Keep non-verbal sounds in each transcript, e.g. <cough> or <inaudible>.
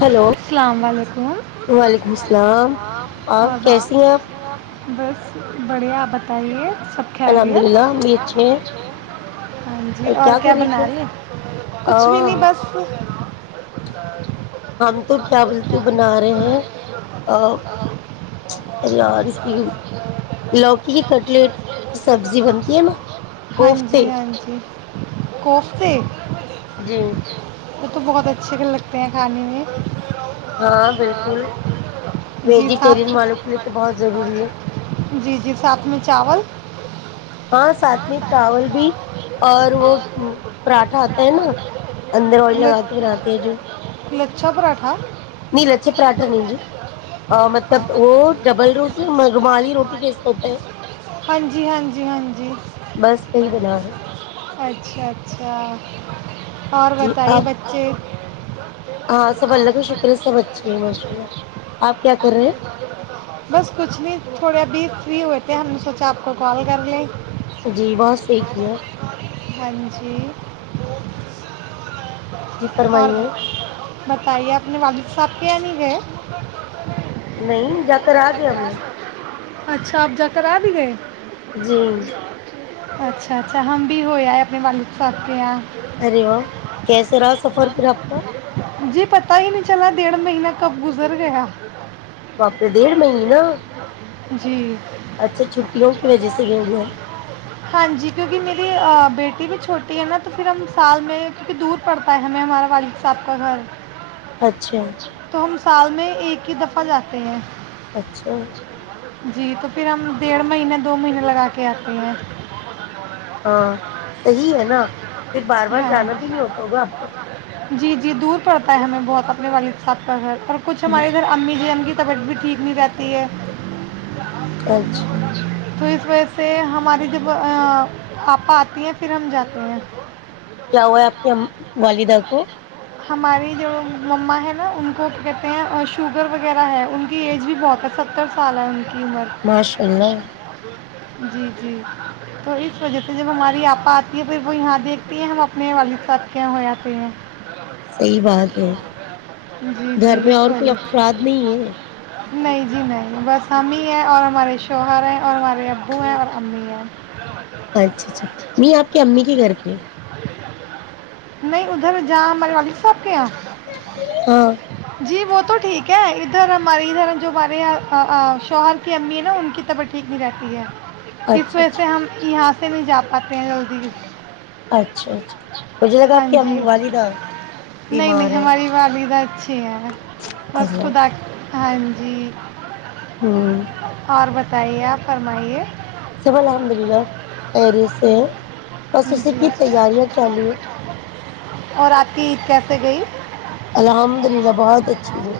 Hello السلام علیکم وعلیکم السلام اور کیسی ہیں آپ بس بڑے آباد ت لیے <unintelligible> سب الحمد کائےبیا للہ ہم بھی اچھے ہیں <unintelligible> ہاں جی اور کر کیا رہے تھے بنا رہی ہے کچھ بھی ہم نہیں بس بر بتا <unintelligible> ہم تو کیا بولتی ہو بنا رہے ہیں اور اس کی لوکی کی کٹلیٹ کی سبزی بنتی ہے نا ہاں جی کوفتے ہاں جی کوفتے جی وہ تو بہت اچھے بھی لگتے ہیں کھانے میں ہاں بالکل جی ویجیٹیرین ساتھ والوں کے لیے تو بہت ضروری ہے جی جی ساتھ میں چاول ہاں ساتھ میں چاول بھی اور وہ پراٹھا آتا ہے نا اندر آئل لگا کے بناتے ہیں جو لچ- لچھا پراٹھا نہیں لچھے پراٹھا نہیں جی مطلب وہ ڈبل روٹی رومالی روٹی ٹیسٹ ہوتا ہے ہاں جی ہاں جی ہاں جی بس یہی بنا ہے اچھا اچھا اور جی بتائیے آپ بچے ج <unintelligible> ہاں سب اللہ کا شکر ہے سب اچھے ہے ماشء اللہ آپ کیا کر رہے ہیں بس کچھ نہیں تھوڑے ابھی فری ہوئے تھ ہیں ہم نے سوچا آپ کو کال کر لیا جی بات صحیح کی ہے ہاں جی جی اور فرمائیے بتائیے اپنے والد صاحب کے یا نہیں گئے نہیں جا کرا گیا من اچھا آپ جا کر آ بھی گئے جی اچھا اچھا ہم بھی ہوئے ہے اپنے والد صاحب کے یہاں ارے واہ کیسے رہا سفر پھر آپ کا جی پتا ہی نہیں چلا ڈیڑھ مہینہ کب گزر گیا واپس ڈھ مہ نا جی اچھا چھٹیوں کی وجہ سے گئے ہو گئے ہیں ہاں جی کیونکہ میری بیٹی بھی چھوٹی ہے نا تو پھر ہم سال میں کیونکہ دور پڑتا ہے ہمیں ہمارے والی سب کا گھر اچھا تو ہم سال میں ایک ہی دفعہ جاتے ہیں اچھا جی تو پھر ہم ڈیڑھ مہینےہ دو مہینے لگا کے آتے ہیں ہاں صحیح ہے نا پھر بار بار جانا ہاں بھی نہیں ہوتا ہوگا آپ کا جی جی دور پڑتا ہے ہمیں بہت اپنے والد صاحب کا گھر اور کچھ ہمارے ادھر امی جی ا کی طبیعت بھی ٹھیک نہیں رہتی ہے اچھا تو اس وجہ سے ہماری جب پاپا آتی ہیں پھر ہم جاتے ہیں کیا ہوا آپ کے والدہ کو ہماری جو مما ہے نا ان کو کیا کہتے ہیں شوگر وغیرہ ہے ان کی ایج بھی بہت ہے ستر سال ہے ان قیمر ماشاء اللہ جی جی تو اس وجہ سے جب ہماری آپا آتی ہے پھر وہ یہاں دیکھتی ہیں ہم اپنے والد ساتھ یہاں ہو جاتے ہیں صحی بات ہے جی جی گھر میں اس اور کوئی وجہ سے افراد نہیں ہے نہیں جی نہیں بس ہم ہی ہیں اور ہمارے شوہر ہیں اور ہمارے ابو ہیں اور امی ہیں اچھا اچھا م آپ کی امی کے گھر پہ ہے نہیں ادھر جاں مروی سحب کیا ہاں جی ب تو ٹھیک ہے ادھر ہمارے ادھر ہم جو ہمارے شوہر کی امی ہے نا ان کی طبیعت ٹھیک نہیں رہتی ہے اس اچھا وج سے اچھا ہم یہاں سے نہیں جا پاتے ہیں جلدی بھی اچھا اچھا مجھے لگا آپ کیا جی والدہ نہیں بیمار نہیں ہے ہماری والدہ اچھی ہے بس خدا ہاں جی ہاں جیا فمائیے سف الحمد للہ خری سے بس اسی جی کی تیاریاں چالو ہے اور آتیید کیسے گئی الحمد للہ بہت اچھی ہے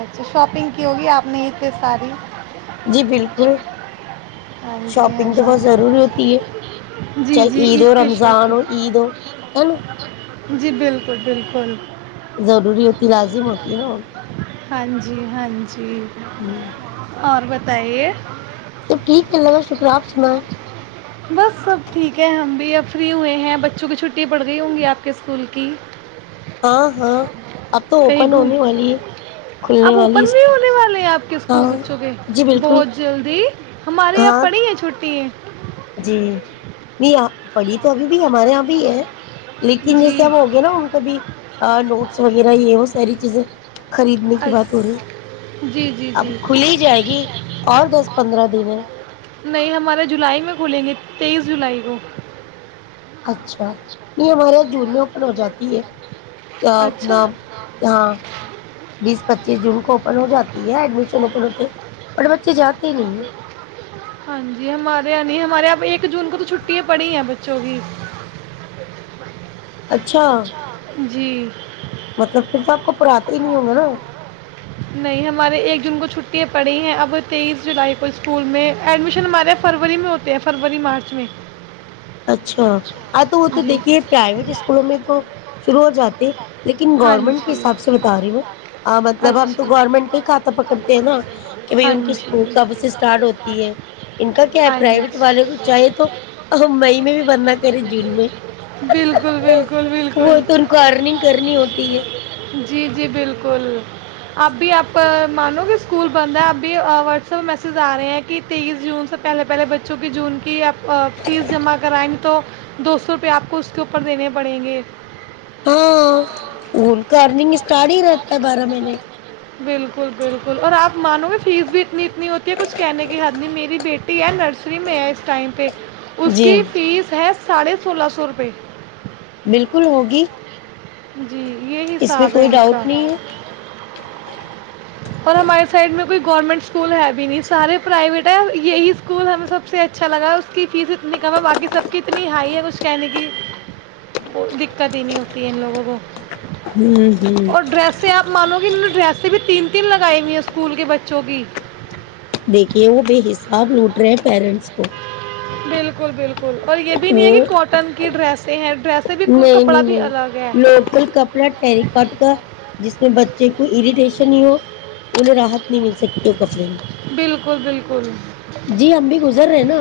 اچھا شاپنگ کی ہوگی آپ نے یہ ساری جی بالکل ہاں جی شاپنگ تو ہاں بہت ضروری ہوتی ہے جی جی چاہے جی عید ہو پہ رمضان ہو شاپنگ عید ہو ہے نا جی بالکل بالکل ضروری ہوتی لازم ہوتی ہے نا ہاں جی جی ہاں جی ہوں ت سب ٹھیک ہے اللہ بہ شکرہ آپ سنایں بس سب ٹھیک ہے ہم فری ہوئے ہیں بچوں کی چھٹی پڑھ رہی ہوں گی آپ کے اسکول کی ہاں ہاں اب تو کہیں اوپن گ ہونے والی ہے کھلنے اب والی اوپن نہیں اسکول ہونے والے ہیں آپ کے اسکول ہاں بچوں کے جی بالکل بہت جلدی ہمارے یہاں ہاں پڑی ہیں چھٹی ہیں جی نہیں پڑی تو ابھی بھی ہمارے یہاں بھی ہے لیکن جی جیسے ہم ہو گئے نا ان کا بھی نوٹس وغیرہ یہ وہ ساری چیزیں خریدنے کی اچ- بات ہو رہی جی جی اب جی کھلی جائے گی اور دس پندرہ دن ہے نہیں ہمارے جولائی میں کھلیں گے تیئیس جولائی کو اچھا یہ ہمارے یہاں جون میں اوپن ہو جاتی ہے اپنا اچھا ہاں بیس پچیس جون کو ہو جاتی ہے ایڈمیشن اپ ہوتے ب بچے جاتے نہیں ہاں جی ہمارے یہاں نہیں ہمارے یہاں پہ ایک جون کو تو چھٹی پڑھی ہیں بچوں کی اچھا جی مطلب کہ سب نہیں ہمارے ایک جون کو چھٹی پڑھی ہیں اب تیئیس جولائی کو اسکول میں ایڈمیشن ہمارے فروری میں ہوتے ہیں فروری مارچ میں اچھا ا تو وہ تو جی دیکھیے پرائیویٹ اسکولوں میں تو شروع ہو جاتی لیکن ہاں گورنمنٹ کے جی حساب سے بتا رہی ہ ہ مطلب ہم تو اچھا گورنمنٹ کا ہی کھاتہ پکڑتے ہیں نا کہ بھائی ہاں ان کے اسکول جی کب سے اسٹارٹ ہوتی ہے ان کا کیا ہے ہاں جی پرائیویٹ والے کو چاہیے تو مئی میں بھی بندنا کرے جون میں بالکل بالکل وہ بالکل تو ان کو آڈننگ کرنی ہوتی ہے جی جی بالکل اب بھی آپ مان لو کہ اسکول بند ہے اب بھی واٹس ایپہ میسج آ رہے ہیں کہ تیئیس جون سے پہلے پہلے بچوں کی جون کی آپ فیس جمع کرائیں تو دو سو روپئے آپ کو اس کے اوپر دینے پڑیں گے ہاں ان کا ارننگ اسٹارٹ ہی رہتا ہے بارہ مہینے بالکل بالکل اور آپ مانو گے فیس بھی اتنی اتنی ہوتی ہے کچھ کہنے کی حد نہیں میری بیٹی ٹی ای نرسری میں ہے اس ٹائم پہ اس جی کی فیس ہے ساڑھے سولہ سو روپے بالکل ہوگی جی یہ اس میں حساب ہے کوئی ان ڈاؤٹ کا نہیں ہے اور ہمارے سائڈ میں کوئی گورنمنٹ اسکول ہے بھی نہیں سارے پرائیویٹ ہے یہی اسکول ہمیں سب سے اچھا لگا اس کی فیس اتنی کم ہے باقی سب کی اتنی ہائی ہے کچھ کہنے کی دقت ہی نہیں ہوتی ہے ان لوگوں کو و ہوں ہوں <unintelligible> اور ڈریسیں آپ مانو کہ ڈرییسیں بھی تین تین لگائی ہوئی ہیں اسکول کے بچوں کی دیکھیے وہ بے حساب لوٹ رہے ہیں پیرنٹس کو بالکل بالکل اور یہ بھی نہیں ہے وہ کہ کاٹن کی ڈریس ہیں ڈریسیں بھی نہیں کپڑا نہیں بھی نہیں الگ ہے لوکل کپڑا ٹرییکٹ کا جس بچے کو اریٹیشن ہی ہو انہیں راحت نہیں مل سکتی ہو کپڑے میں بالکل بالکل جی ہم بھی گزر رہے ہیں نا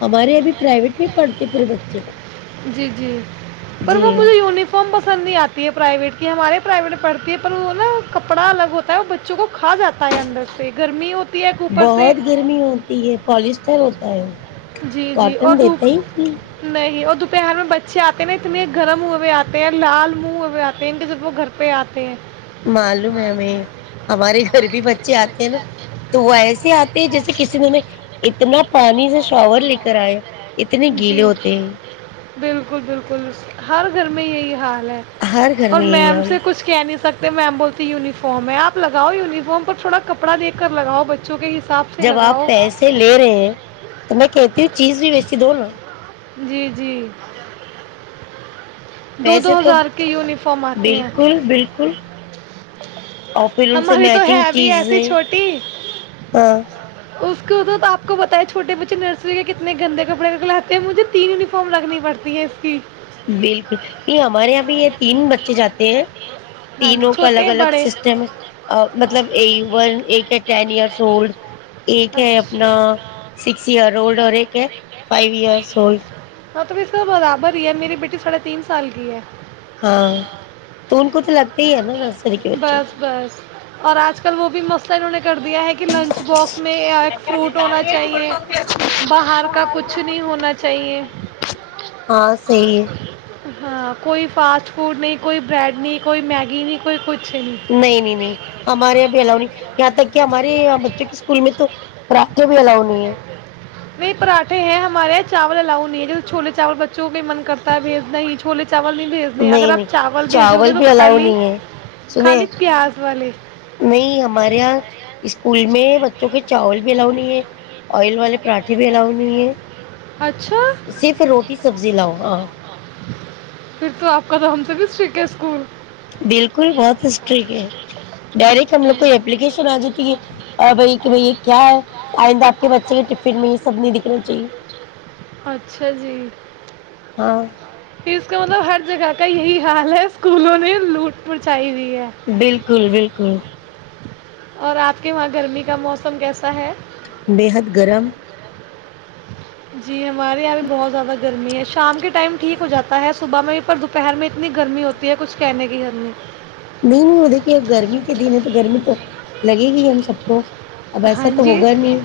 ہمارے ابھی پرائیویٹ میں پڑھتے پورے بچے جی جی <unintelligible> پر م جی مجھ ینیفارم پسند نہیں آتی ہے پرائیویٹ کی ہمارے پرائیویٹ پڑھتی ہے پر وہ نا کپڑا الگ ہوتا ہے وہ بچوں کو کھا جاتا ہے اندر سے گرمی ہو بہت گرمی ہوتی ہے پالسٹر ہوتا ہے جی جی اور کاٹن دیتے دھوپ ہی نہیں اور دوپہر میں بچے آتے ہیں نا اتنے گرم ہوئے ہوئے آتے ہیں لال منہ ہوئے ہوئے آتے ہیں ان کے طرف وہ گھر پہ آتے ہیں معلوم ہے ہمیں گھر بھی بچے آتے ہیں نا تو وہ ایسے آتے ہیں جیسے کسی نے اتنا پانی سے شاور لے کر آئے اتنے گیلے جی ہوتے ہیں بالکل بالکل ہر گھر میں یہی حال ہر گھر اور میں یہی میم حال سے ہے۔ کچھ کہہ نہیں سکتا میم بولتی یونیفارم ہےپگاؤ یونیفارم پر تھوڑا کپڑا دے کر لگاؤ بچوں کے ہی جب آپ پیسے لے رہے میں کہتی ہوں چیز بھی ویسی دو نو جی جی دو پیسے دو تو ہزار کے یونیفارم آتی ہیں بالکل بالکل اور پھر ان سے ہماری تو ہے میچنگ بھی ایسی چیزیں چھوٹی ہاں اس تو آپ کو بتا ہے چھوٹے بچے نرسری کے کتنے گندے کپڑے لیتے ہیں مجھے تین یونیفارم لگنی پڑتی ہے اس کی بالکل نہیں ہمارے یہاں بھی یہ تین بچے جاتے ہیں ہاں جی تینوں کا چھوٹے الگ ہیں الگ بڑے سسٹم ہے مطلبن ایک ہے ٹین ایئرس اولڈ ایک ہے اپنا سکس ایئر اولڈ اور ایک ہے فائیو ایئرس اولڈ ہاں تو پ س برابر ہے میری بیٹی تھوڑا تین سال کی ہے ہاں تو ان کو تو لگتا ہی ہے نا نرسری کے بچوں کو بس بس اور آج کل وہ بھی مسئلہ انہوں نے کر دیا ہے کہ لنچ باکس میں فروٹ ہونا چاہیے باہر کا کچھ نہیں ہونا چاہیے کو ہاں صحیح ہے ہاں کوئی فاسٹ فوڈ نہیں کوئی برڈ نہیں کوئی میگی نہیں کوئی کچھ نہیں نہیں نہیں ہمارے یہاں بھی الاؤ نہیں یہاں تک کہ ہمارے یہ بچوں کے اسکول میں تو ر بھی الاؤ نہیں ہے نہیں پراٹھے ہیں ہمارے یہاں چاول الاؤ نہیں ہے چھوے چاول بچوں بھی من کرتا ہے بھیجنا ہی چھولے چاول نہیں بھیجنے اگر نہیں نہیں آپ چاول بھیجو گے تو بھی الاؤ خالی نہیں ہے سنیں خالی پیاز والے نہیں ہمارے یہاں اسکول میں بچوں کے چاول بھی الاؤ نہیں ہے آئل والے پراٹے بھی الاؤ نہیں ہے اچھا صرف روٹی سبزی لاؤ ہاں پھر تو آپ کا تو ہم سے بھی سٹیک ہے اسکول بالکل بہت اسٹرک ہے ڈائریکٹ ہم لوگ کو اپلیکیشن آ جاتی ہے اور بھائی کہ بھائی یہ کیا ہے آئندہ آپ کے بچے کے ٹف میں یہ سب نہیں دکھنا چاہیے ہاں پھر اس کا مطلب ہر جگہ کا یہی حال ہے اسکولوں نے لوٹ پنچھائی ہو بالکل بالکل اور آپ کے وہاں گرمی کا موسم کیسا ہے بے حد گرم جی ہمارے یہاں بھی بہت زیادہ گرمی ہے شام کے ٹائم ٹھیک ہو جاتا ہے صبح میں پر دوپہر میں اتنی گرمی ہوتی ہے کچھ کہنے کی گد نہیں نہیں نہیں وہ دیکھیے گرمی کے دن ہے تو گرمی تو لگے گی ہم سب کو اب ایسا ہاں تو جی ہوگا نہیں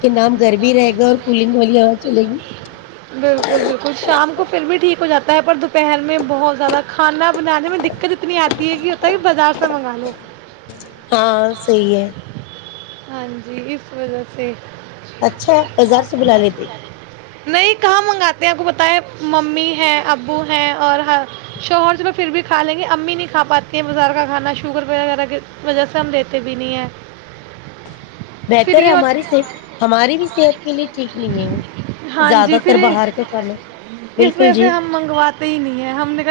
کہ نام گھر بھی رہے گا اور کولنگ والی ہوا چلے گی بالکل بالکل شام کو پھر بھی ٹھیک ہو جاتا ہے پر دوپہر میں بہت زیادہ کھانا بنانے میں دقت اتنی آتی ہے کہ ہوتا کہ بازار سے منگا لو ہاں صحی ہے ہاں جی سے اچھا بازار سے بلا لیتے نہیں کہاں منگاتے ہیں آپ کو پت ہے ممی ہے ابو ہیں اور شو ہاس میں پھر بھی کھا لیں گے امی نہیں کھا پاتی ہیں بازار کا کھانا شوگر وغیرہ کی وجہ سے ہم دیتے بھی نہیں ہے بہتر ہے ہماری ص ہماری بھی صحت کے لیے ٹھیک نہیں ہے وہ ہاں جی زیادہ پھر تر باہر کے کرنا اس بالکل جی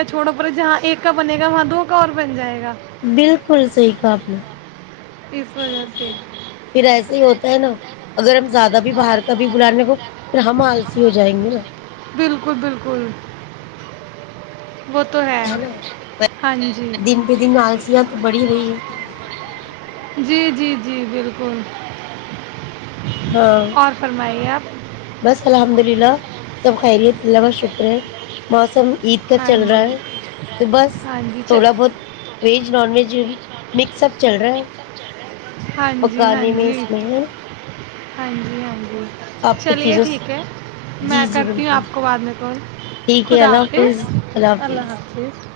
چھوڑا پ جہاں ایک کا بنے گا وہاں دو کا اور بن جائے گا بالکل صحیح قابلہ اس وجہ سے پھر ایسے ہی ہوتا ہے نا اگر ہم زیادہ بھی باہر کا بھی بلانے کو پھر ہم آلسی ہو جائیں گے نا بالکل بالکل وہ تو ہے نا ہاں جی دن بہ دن آلسیاں تو بڑھی رہی جی جی جی بالکل ہاں اور فرمائیے آپ بس الحمد اللہ سب خیریت الوہ شکری مسم عید کا ہاں چل رہا جی ہے تو بس ہاں جی تھوڑا بہت ویج نان ویج مکس چل رہا ہے ہاں جی ہاں پکانے میں جی اس میں ہے ہاں جی ہاں جی آپ کی چلیے چیزوں ٹھیک ہے میں جی جی کرتی ہوں بالکل آپ کو بعد میں کال ٹھیک ہے خدا اللہ آپ حافظ حفظ اللہ حافظ